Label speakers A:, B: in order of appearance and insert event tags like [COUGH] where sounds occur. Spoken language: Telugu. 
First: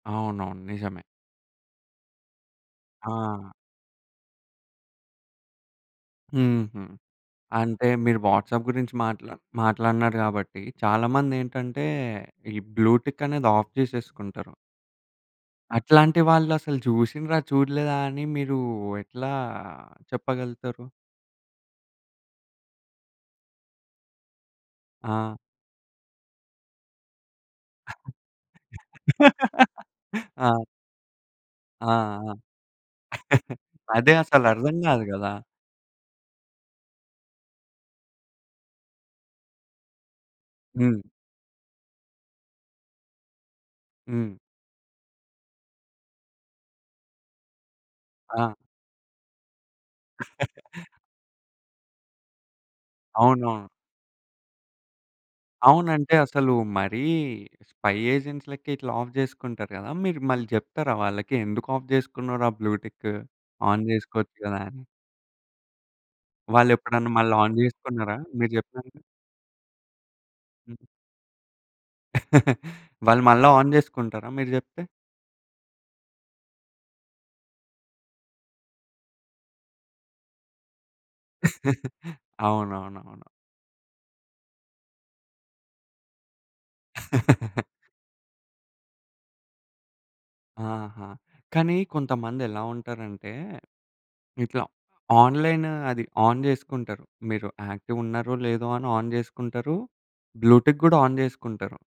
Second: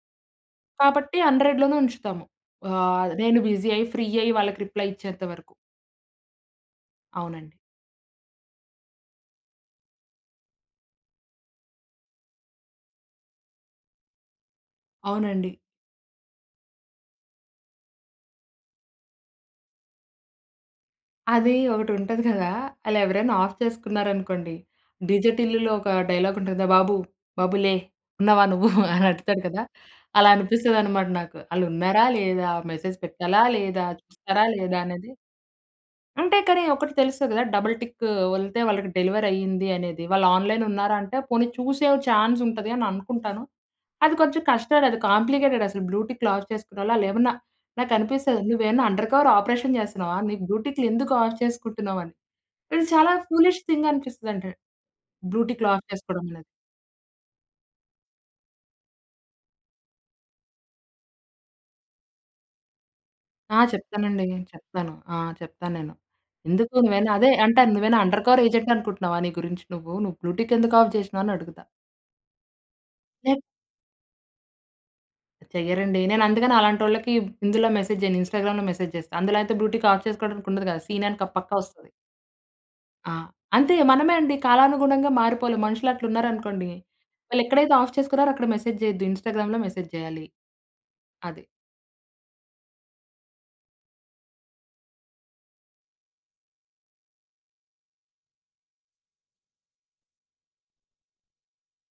A: అవునవును. నిజమే.
B: కాబట్టి, 100 లోనే ఉంచుతాము. ఆహ్, నేను
A: ఆ!
B: బిజీ అయ్యి, ఫ్రీ అయ్యి, వాళ్ళకి రిప్లై ఇచ్చేంత వరకు.
A: హుహు.
B: అవునండి.
A: అంటే మీరు వాట్సాప్ గురించి మాట్లా మాట్లాడినరు గాబట్టి, చాలా మందేంటటే, ఈ బ్లూటిక్ అనేది ఆఫ్ జేసేసుకుంటారు.
B: అవునండి.
A: అట్లాంటి వాళ్ళు అసలు చూసిండ్రా? చూడలేదా? అని మీరు ఎట్లా చెప్పగలుగుతారు?
B: అది ఒకటి ఉంటది గదా! అలా ఎవరైనా ఆఫ్ చేసుకున్నారు అనుకోండి. డిజె
A: ఆ!
B: టిల్లులో ఒక డైలాగ్ ఉంటుంది, "బాబు, బాబు లే ఉన్నావా నువ్వు" అని అడుగుతాడు, కదా!
A: [LAUGHS]
B: అలా
A: ఆ!
B: అనిపిస్తదన్నమాట నాకు. ఆళ్ళు
A: ఆ!
B: ఉన్నారా
A: ఆ!
B: లేదా? మెసేజ్ పెట్టాలా
A: [CHUCKLES]
B: లేదా?
A: అదే అసలు
B: చూస్తారా
A: అర్ధం
B: లేదా?
A: గాదు
B: అనేది.
A: గదా!
B: అంటే, కానీ ఒకటి తెలుస్తది గదా! డబుల్ టిక్ వెళ్తే, వాళ్ళకి డెలివరీ అయ్యింది అనేది. వాళ్ళు ఆన్‌లైన్ ఉన్నారా
A: హ్మ్.
B: అంటే, పోనీ చూసే ఛాన్సుంటది అని అనుకుంటాను. అది
A: హ్మ్.
B: కొంచెం కష్టం, అది కాంప్లికేటెడ్ అసలు బ్లూటిక్లు ఆఫ్ చేసుకున్నోళ్ళు, ఆళ్ళేమన్నా నాకు అనిపిస్తది,
A: ఆ!
B: నువ్వేమన్నా అండర్ కవర్ ఆపరేషన్ జేస్తున్నావా? నీకు
A: [CHUCKLES]
B: బ్లూటిక్లు ఎందుకు ఆఫ్ చేసుకుంటున్నావు? అని. ఇది చాలా
A: అవును.
B: ఫూలిష్ థింగ్ అనిపిస్తుందంట, బ్లూటిక్లు ఆఫ్
A: అవునంటే,
B: చేసుకోవడం అనేది.
A: అసలు మరీ స్పై ఏజెంట్స్ లెక్క, ఇట్లా ఆఫ్ చేసుకుంటారు గదా! మీరు మళ్ళీ జెప్తారా వాళ్ళకి? ఎందుకు ఆఫ్ చేసుకున్నావురా బ్లూటిక్?
B: ఆ!
A: ఆన్
B: చెప్తానండి.
A: జేసుకోవచ్చు గదా! అని.
B: చెప్తాను. ఆ! చెప్తా నేను. ఎందుకు నువ్వైనా
A: వాళ్ళేప్పుడన్నా
B: అదే
A: మళ్ళి ఆన్
B: అంటాను. "నువ్వైనా
A: జేసుకున్నారా?
B: అండర్ కవర్
A: మీరు
B: ఏజెంట్
A: చెప్పారని.
B: అనుకుంటున్నావా నీ గురించి నువ్వు? నువ్వు బ్లూటిక్ ఎందుకు
A: హ్మ్.
B: ఆఫ్ జేసినావు?" అని అడుగుతా.
A: [CHUCKLES] వాళ్ళు
B: నేను
A: మళ్ళా ఆన్ చేసుకుంటారా మీరు జేప్తే?
B: చెయ్యరండి. నేను అందుకని అలాంటోళ్ళకి ఇందులో మెసేజ్ జేయను. ఇన్స్టాగ్రామ్‌లో మెసేజ్ జేస్తా. అందులో అయితే బ్లూటిక్ ఆఫ్ చేసుకోవడానికి ఉండదు కదా! సీన్ అని క పక్కా ఒస్తది.
A: [CHUCKLES]
B: ఆ!
A: అవునవునవును.
B: అంతే మనమే అండి. కాలానుగుణంగా మారిపోవాలి. మనుషులట్లూన్నారనుకోండి,
A: [LAUGHS]
B: వాళ్ళేక్కడైతే ఆఫ్ చేసుకున్నారో అక్కడ మెసేజ్ చేయొద్దు, ఇన్స్టాగ్రామ్‌లో మెసేజ్ చేయాలి.
A: ఆహా!
B: అది.
A: కానీ కొంతమందెలా ఉంటారంటే, ఇట్లా ఆన్‌లైన్ అది ఆన్ జేసుకుంటరు. మీరు యాక్టివ్ ఉన్నారో, లేదో అని ఆన్ జేసుకుంటారు. బ్లూటిక్ గూడా ఆన్ జేసుకుంటారు.